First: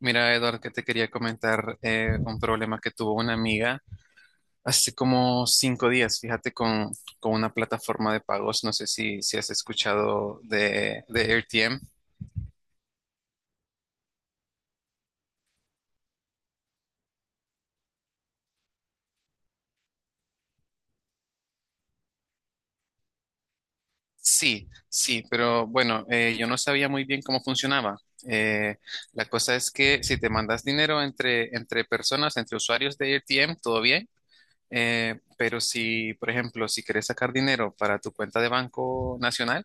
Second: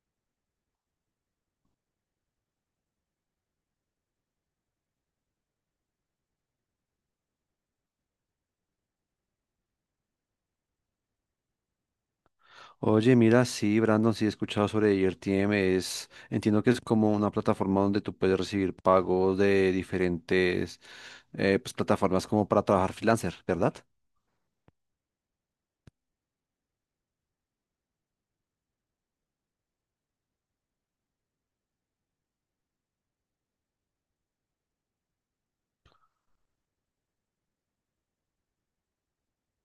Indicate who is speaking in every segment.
Speaker 1: Mira, Eduardo, que te quería comentar un problema que tuvo una amiga hace como cinco días, fíjate, con una plataforma de pagos. No sé si has escuchado de AirTM.
Speaker 2: Oye, mira, sí, Brandon, sí he escuchado sobre IRTM. Entiendo que es como una plataforma donde tú puedes recibir pagos de diferentes plataformas como para trabajar freelancer, ¿verdad?
Speaker 1: Sí, sí, pero bueno, yo no sabía muy bien cómo funcionaba. Eh, la cosa es que si te mandas dinero entre personas, entre usuarios de AirTM, todo bien. Pero si, por ejemplo, si quieres sacar dinero para tu cuenta de Banco Nacional,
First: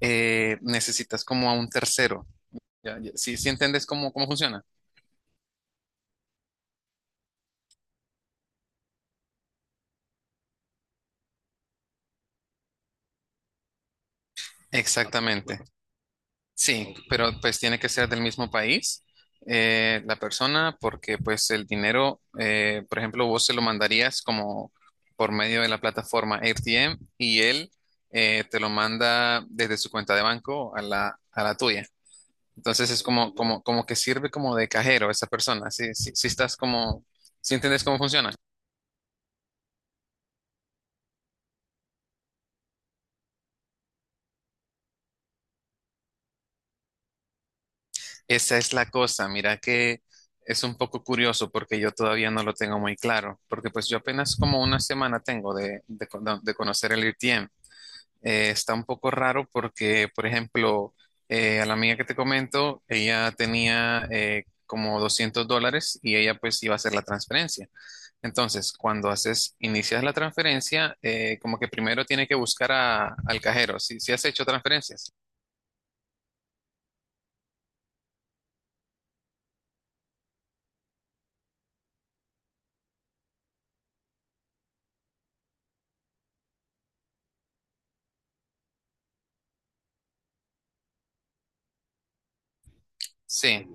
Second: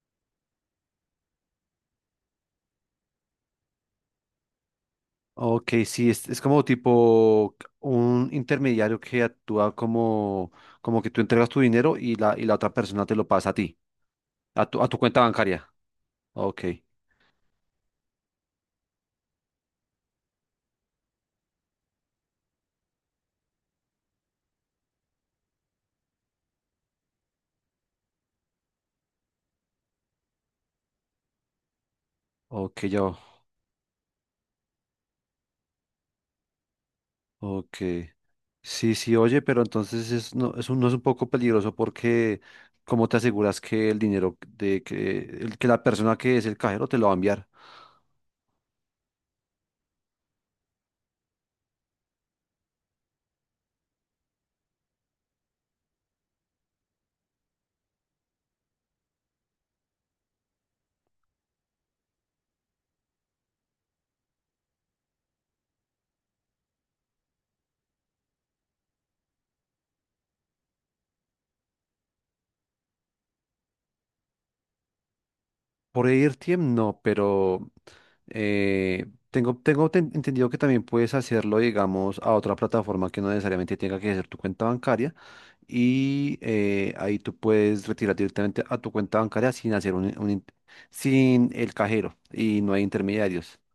Speaker 1: necesitas como a un tercero. Ya, ya. Sí, sí entiendes cómo funciona.
Speaker 2: Ok, sí, es como tipo un intermediario que actúa como, como que tú entregas tu dinero y y la otra persona te lo pasa a ti, a tu cuenta
Speaker 1: Exactamente.
Speaker 2: bancaria. Ok,
Speaker 1: Sí, pero pues tiene que ser del mismo país la persona porque pues el dinero, por ejemplo, vos se lo mandarías como por medio de la plataforma AirTM y él te lo manda desde su cuenta de banco a a la tuya.
Speaker 2: ok,
Speaker 1: Entonces es como, como, como que sirve como de cajero esa persona. Sí, sí, sí estás como, si
Speaker 2: ok.
Speaker 1: entiendes cómo funciona.
Speaker 2: Sí, sí, oye, pero entonces es no es un poco peligroso porque ¿cómo te aseguras que el dinero de que la persona que es el cajero te lo va a enviar?
Speaker 1: Esa es la cosa, mira que es un poco curioso porque yo todavía no lo tengo muy claro, porque pues yo apenas como una semana tengo de de conocer el RTM. Está un poco raro porque, por ejemplo, a la amiga que te comento, ella tenía como $200 y ella pues iba a hacer la transferencia. Entonces, cuando haces, inicias la transferencia, como que primero tiene que buscar al cajero. Si, si has hecho transferencias.
Speaker 2: Por AirTM no, pero eh, entendido que también puedes hacerlo, digamos, a otra plataforma que no necesariamente tenga que ser tu cuenta bancaria y ahí tú puedes retirar directamente a tu cuenta bancaria sin hacer sin el cajero y no hay intermediarios.
Speaker 1: Sí.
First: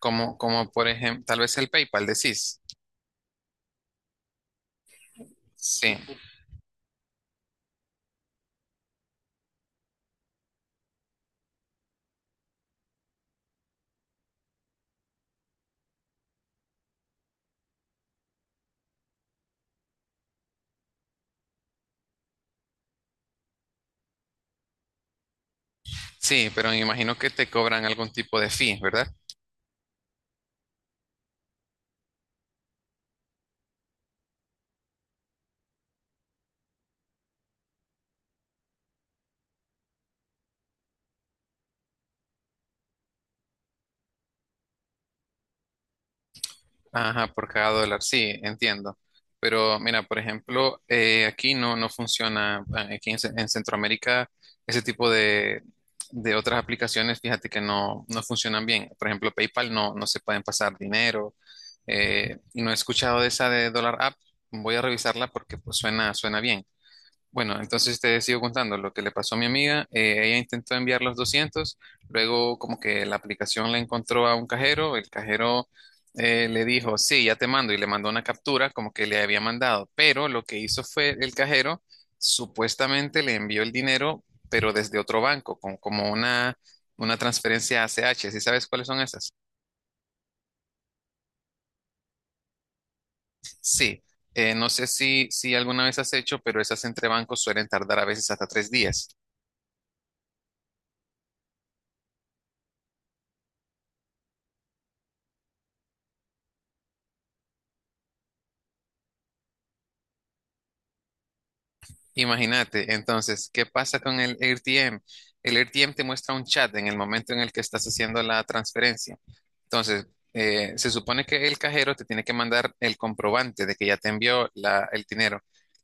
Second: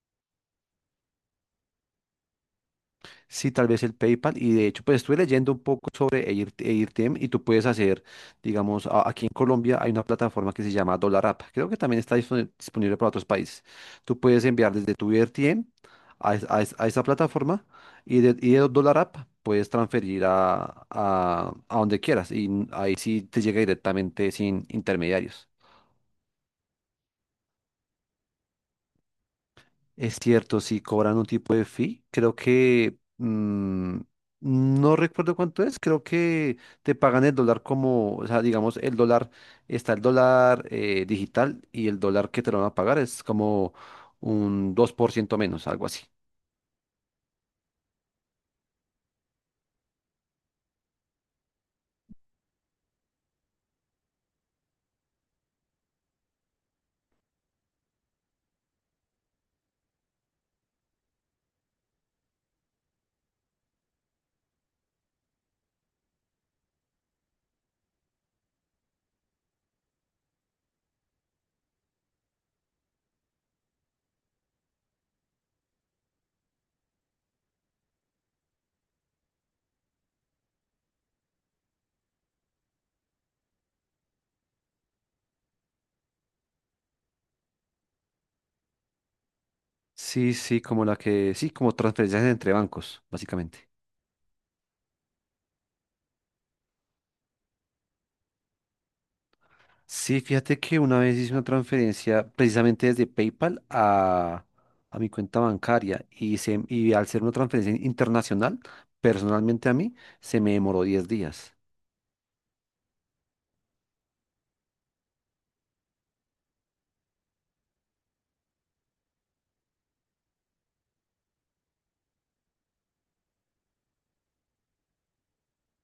Speaker 1: Como, como por ejemplo, tal vez el PayPal, decís.
Speaker 2: Sí, tal vez el PayPal. Y de hecho, pues estuve leyendo un poco
Speaker 1: Sí,
Speaker 2: sobre AirTM y tú puedes hacer, digamos, aquí en Colombia hay una plataforma que se llama Dollar App. Creo que también está disponible para otros países. Tú puedes enviar desde tu AirTM a esa plataforma y y de Dollar App puedes transferir a donde quieras. Y ahí sí te llega directamente sin intermediarios.
Speaker 1: sí, pero me imagino que te cobran algún tipo de fee, ¿verdad?
Speaker 2: Es cierto, sí, cobran un tipo de fee. Creo que no recuerdo cuánto es. Creo que te pagan el dólar como, o sea, digamos, el dólar, está el dólar digital y el dólar que te lo van a pagar es como un 2% menos, algo así.
Speaker 1: Ajá, por cada dólar, sí, entiendo. Pero mira, por ejemplo, aquí no, no funciona, aquí en, en Centroamérica, ese tipo de otras aplicaciones, fíjate que no, no funcionan bien. Por ejemplo, PayPal no, no se pueden pasar dinero. Eh, y no he escuchado de esa de Dollar App, voy a revisarla porque pues, suena, suena bien. Bueno, entonces te sigo contando lo que le pasó a mi amiga. Eh, ella intentó enviar los 200, luego como que la aplicación la encontró a un cajero, el cajero le dijo, sí, ya te mando y le mandó una captura como que le había mandado, pero lo que hizo fue el cajero supuestamente le envió el dinero, pero desde otro banco, con, como una transferencia ACH. ¿Sí sabes cuáles son esas?
Speaker 2: Sí, sí, como sí, como transferencias entre bancos, básicamente.
Speaker 1: Sí, no sé si alguna vez has hecho, pero esas entre bancos suelen tardar a veces hasta 3 días.
Speaker 2: Sí, fíjate que una vez hice una transferencia precisamente desde PayPal a mi cuenta bancaria y al ser una transferencia internacional, personalmente a mí, se me demoró 10 días.
Speaker 1: Imagínate, entonces, ¿qué pasa con el AirTM? El AirTM te muestra un chat en el momento en el que estás haciendo la transferencia. Entonces, se supone que el cajero te tiene que mandar el comprobante de que ya te envió el dinero.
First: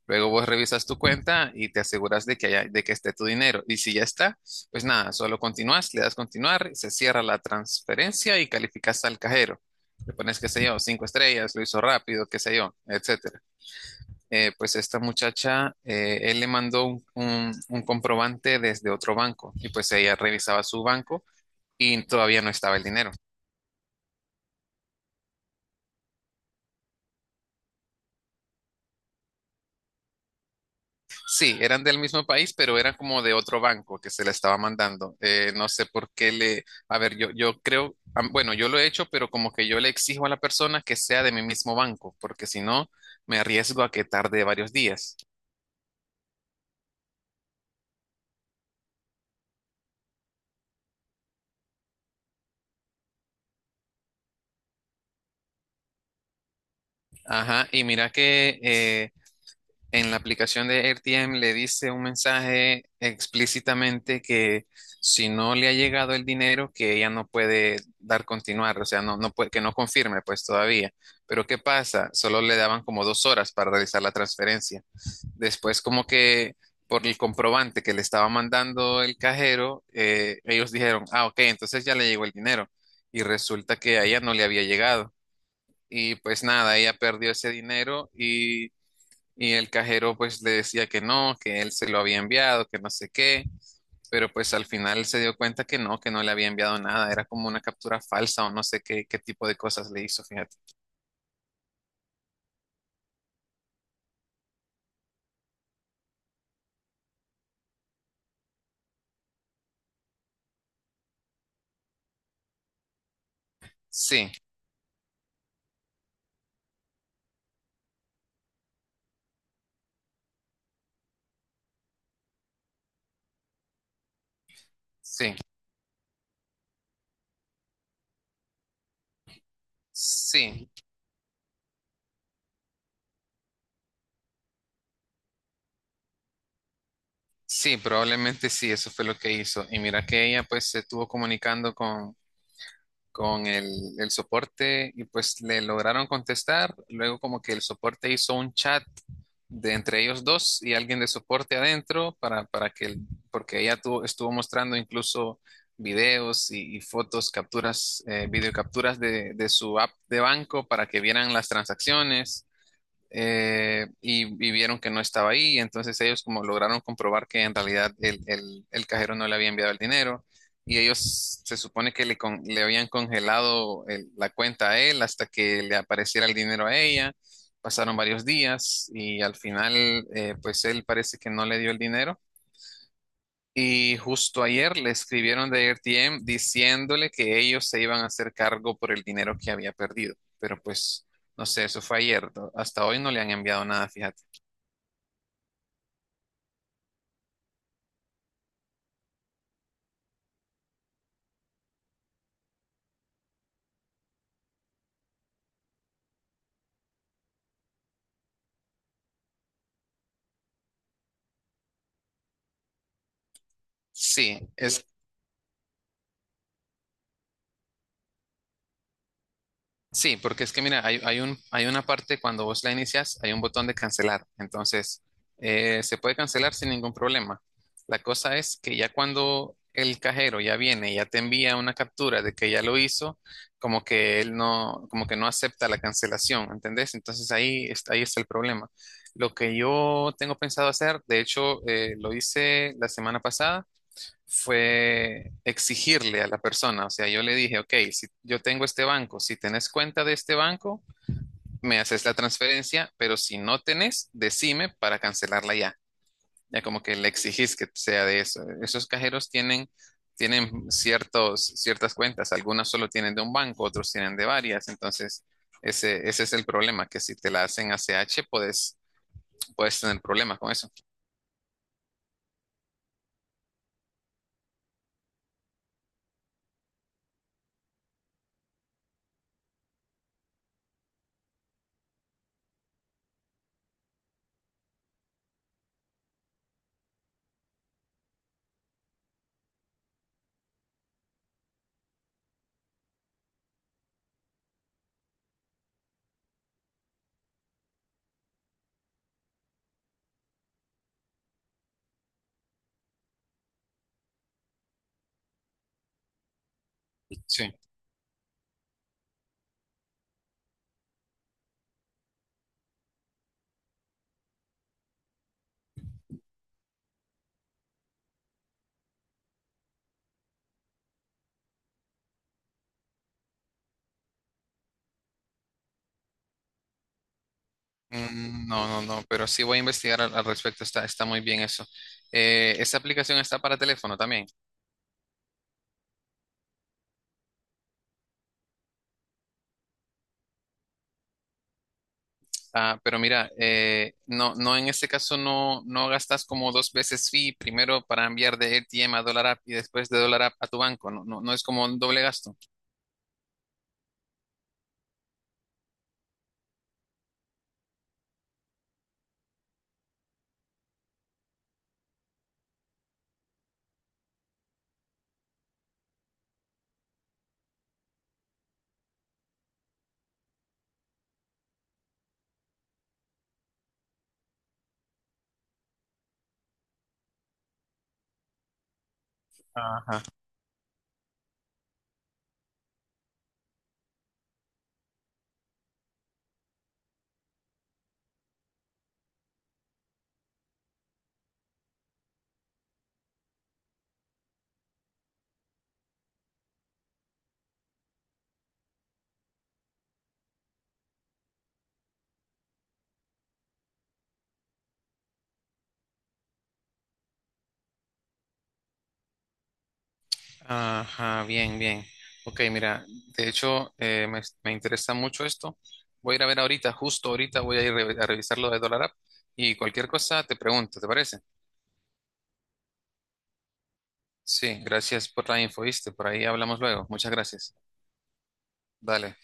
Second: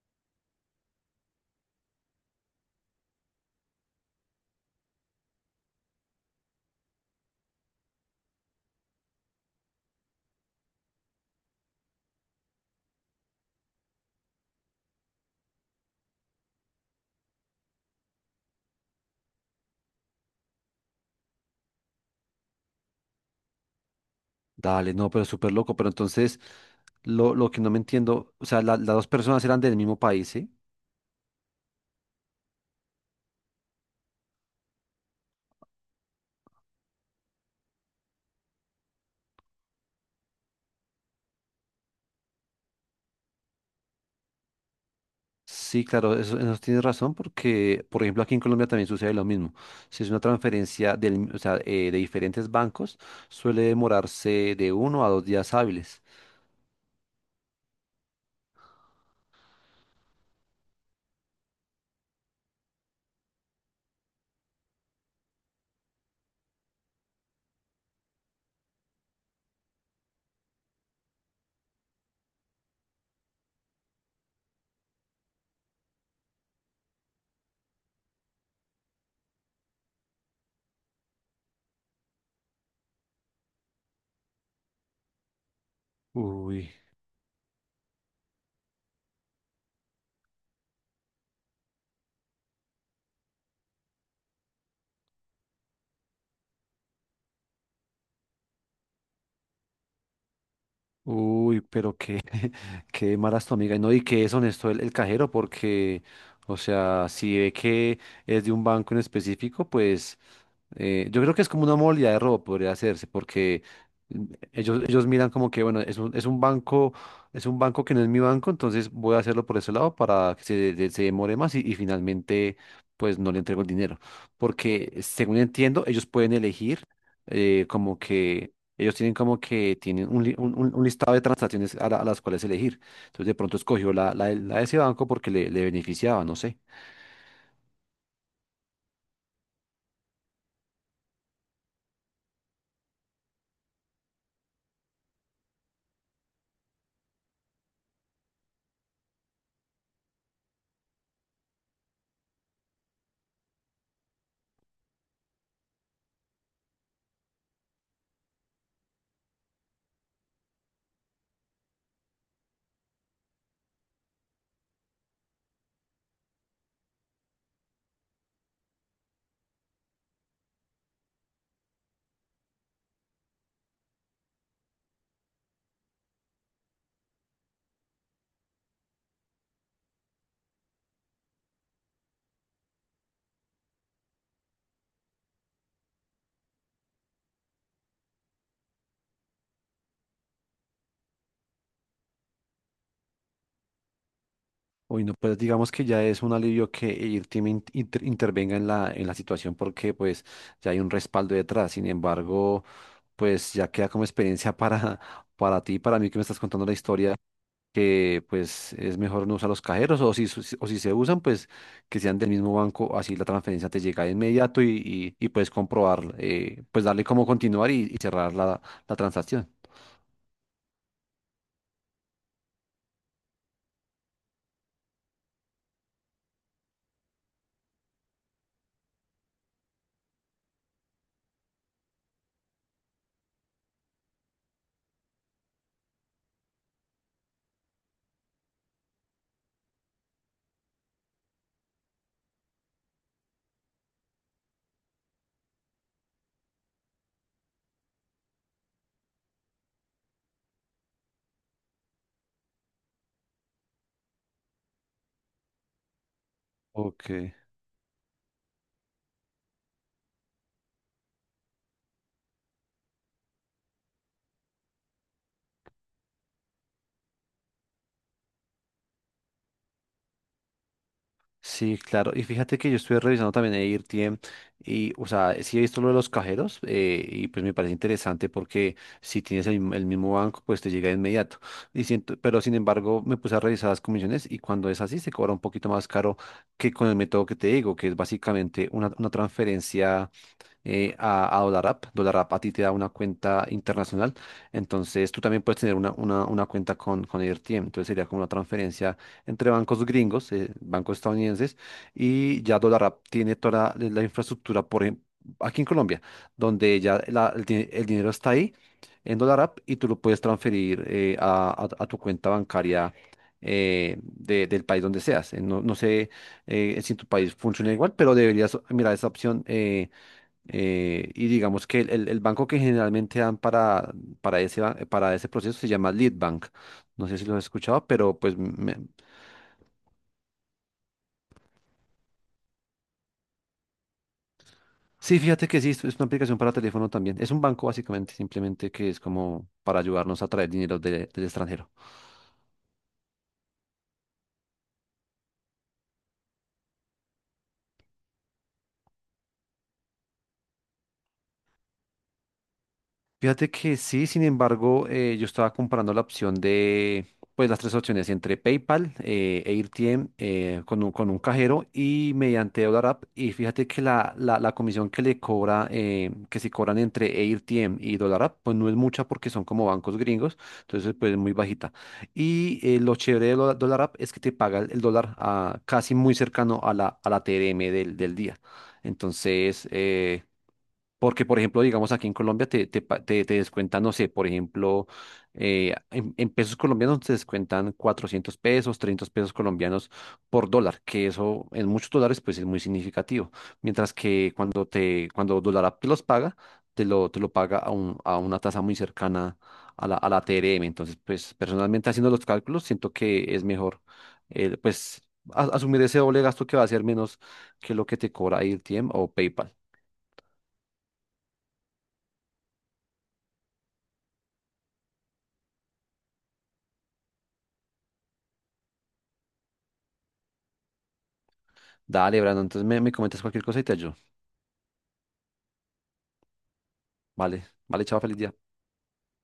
Speaker 1: Luego vos revisas tu cuenta y te aseguras de que de que esté tu dinero. Y si ya está, pues nada, solo continúas, le das continuar, se cierra la transferencia y calificas al cajero. Le pones, qué sé yo, 5 estrellas, lo hizo rápido, qué sé yo, etc. Eh, pues esta muchacha, él le mandó un, un comprobante desde otro banco y pues ella revisaba su banco y todavía no estaba el dinero.
Speaker 2: Dale, no, pero súper loco. Pero entonces, lo que no me entiendo, o sea, las dos personas eran del mismo país, ¿sí?
Speaker 1: Sí, eran del mismo país, pero eran como de otro banco que se le estaba mandando. No sé por qué le... A ver, yo creo, bueno, yo lo he hecho, pero como que yo le exijo a la persona que sea de mi mismo banco, porque si no, me arriesgo a que tarde varios días.
Speaker 2: Sí, claro, eso tienes razón porque, por ejemplo, aquí en Colombia también sucede lo mismo. Si es una transferencia de diferentes bancos, suele demorarse de uno a dos días hábiles.
Speaker 1: Ajá, y mira que en la aplicación de AirTM le dice un mensaje explícitamente que si no le ha llegado el dinero, que ella no puede dar continuar, o sea, no, no puede, que no confirme pues todavía. Pero ¿qué pasa? Solo le daban como 2 horas para realizar la transferencia. Después como que por el comprobante que le estaba mandando el cajero, ellos dijeron, ah, ok, entonces ya le llegó el dinero. Y resulta que a ella no le había llegado. Y pues
Speaker 2: Uy.
Speaker 1: nada, ella perdió ese dinero y el cajero pues le decía que no, que él se lo había enviado, que no sé qué, pero pues al final se dio cuenta que no le había enviado nada, era como una captura falsa o no sé qué, qué tipo de cosas le hizo, fíjate.
Speaker 2: Uy, pero qué, qué mala es tu amiga. Y no, y que es honesto el cajero, porque, o sea, si ve que es de un banco en específico, pues yo creo que es como una modalidad de robo, podría hacerse, porque mm,
Speaker 1: Sí,
Speaker 2: ellos miran como que, bueno, es un banco que no es mi banco, entonces voy a hacerlo por ese lado para que se demore más y finalmente, pues no le entrego el dinero. Porque,
Speaker 1: sí,
Speaker 2: según entiendo, ellos pueden elegir como que... Ellos tienen como que tienen un, li-
Speaker 1: sí,
Speaker 2: un listado de transacciones a las cuales elegir. Entonces de pronto escogió de la de ese banco porque le beneficiaba, no sé.
Speaker 1: sí, probablemente sí, eso fue lo que hizo. Y mira que ella pues se estuvo comunicando con el soporte y pues le lograron contestar. Luego como que el soporte hizo un chat de entre ellos dos y alguien de soporte adentro para que, porque ella estuvo mostrando incluso videos y fotos, capturas, videocapturas de su app de banco para que vieran las transacciones y vieron que no estaba ahí, entonces ellos como lograron comprobar que en realidad el, el cajero no le había enviado el dinero y ellos se supone que le, le habían congelado la cuenta a él hasta que le apareciera el dinero a ella. Pasaron varios días y al final pues él parece que no le dio el dinero y justo ayer le escribieron de ARTM diciéndole que ellos se iban a hacer cargo por el dinero que había perdido. Pero pues, no sé, eso fue ayer, ¿no? Hasta hoy no le han enviado nada, fíjate.
Speaker 2: Uy, no, pues digamos que ya es un alivio que el team intervenga en en la situación porque pues ya hay un respaldo detrás. Sin embargo, pues ya queda como experiencia para ti, para mí que me estás contando la historia, que pues es mejor no usar los cajeros o si se usan, pues que sean del mismo banco, así la transferencia te llega de
Speaker 1: Sí,
Speaker 2: inmediato
Speaker 1: es...
Speaker 2: y puedes comprobar, pues darle cómo continuar y cerrar la transacción.
Speaker 1: Sí, porque es que mira, hay un, hay una parte cuando vos la inicias, hay un botón de cancelar. Entonces, se puede cancelar sin ningún problema. La cosa es que ya cuando el cajero ya viene, y ya te envía una captura de que ya lo hizo, como que él no, como que no acepta la cancelación, ¿entendés? Entonces ahí está el problema. Lo que yo tengo pensado hacer, de hecho, lo hice la semana pasada fue exigirle a la persona, o sea, yo le dije, ok, si yo tengo este banco, si tenés cuenta de este banco, me haces la transferencia, pero si no tenés, decime para cancelarla ya. Ya como que le
Speaker 2: Ok.
Speaker 1: exigís que sea de eso. Esos cajeros tienen, tienen ciertos, ciertas cuentas, algunas solo tienen de un banco, otros tienen de varias, entonces ese es el problema, que si te la hacen ACH, puedes, puedes tener problemas con eso.
Speaker 2: Sí, claro. Y fíjate que yo estuve revisando también AirTM y, o sea, sí he visto lo de los cajeros y pues me parece interesante porque si tienes el mismo banco, pues te llega de inmediato. Y siento, pero sin embargo, me puse a revisar las comisiones y cuando es así se cobra un poquito más caro que con el método que te digo, que es básicamente una transferencia a DolarApp. DolarApp a ti te da una cuenta internacional. Entonces tú también puedes tener una cuenta con AirTM. Entonces sería como una transferencia entre bancos gringos, bancos estadounidenses, y ya DolarApp tiene toda la infraestructura, por ejemplo, aquí en Colombia, donde ya
Speaker 1: Sí.
Speaker 2: el dinero está ahí en dólar app y tú lo puedes transferir a tu cuenta bancaria del país donde seas. No, no sé si en tu país funciona igual, pero deberías mirar esa opción. Y digamos que el banco que generalmente dan para ese, para ese proceso se llama Leadbank. No sé si lo has escuchado, pero pues
Speaker 1: Mm, no,
Speaker 2: me-
Speaker 1: no, no, pero sí voy a investigar al respecto, está, está muy bien eso. Esa aplicación está para teléfono también.
Speaker 2: sí, fíjate que sí, es una aplicación para teléfono también. Es un banco básicamente, simplemente que es como para ayudarnos a traer dinero del extranjero.
Speaker 1: Ah, pero mira, no, no, en este caso no, no gastas como dos veces fee, primero para enviar de ATM a Dollar App y después de Dollar App a tu banco, no, no, no es como un doble gasto.
Speaker 2: Fíjate que sí, sin embargo, yo estaba comparando la opción de, pues las tres opciones entre PayPal, e AirTM, con con un cajero y mediante Dollar App. Y fíjate que la comisión que le cobra, que si cobran entre AirTM y Dollar App, pues no es mucha porque son como bancos gringos, entonces pues es muy bajita. Y lo chévere de Dollar App es que te paga el dólar ah, casi muy cercano a a la TRM del día. Entonces,
Speaker 1: Ajá,
Speaker 2: porque, por ejemplo, digamos aquí en Colombia te descuentan, no sé, por ejemplo, en pesos colombianos te descuentan 400 pesos, 300 pesos colombianos por dólar, que eso en muchos dólares pues es muy significativo. Mientras que cuando Dólar te los paga, te lo paga a, a una tasa muy cercana a a la TRM. Entonces, pues personalmente haciendo los cálculos, siento que es mejor eh, pues asumir ese doble gasto que va a ser menos que lo que te cobra AirTM o PayPal.
Speaker 1: ajá, bien, bien. Ok, mira, de hecho, me, me interesa mucho esto. Voy a ir a ver ahorita, justo ahorita voy a ir a revisar lo de Dollar App y cualquier cosa te pregunto, ¿te parece?
Speaker 2: Dale, Brandon, entonces me comentas cualquier cosa y te ayudo.
Speaker 1: Sí, gracias por la info, ¿viste? Por ahí hablamos luego. Muchas
Speaker 2: Vale,
Speaker 1: gracias.
Speaker 2: vale, chao, feliz día.
Speaker 1: Dale.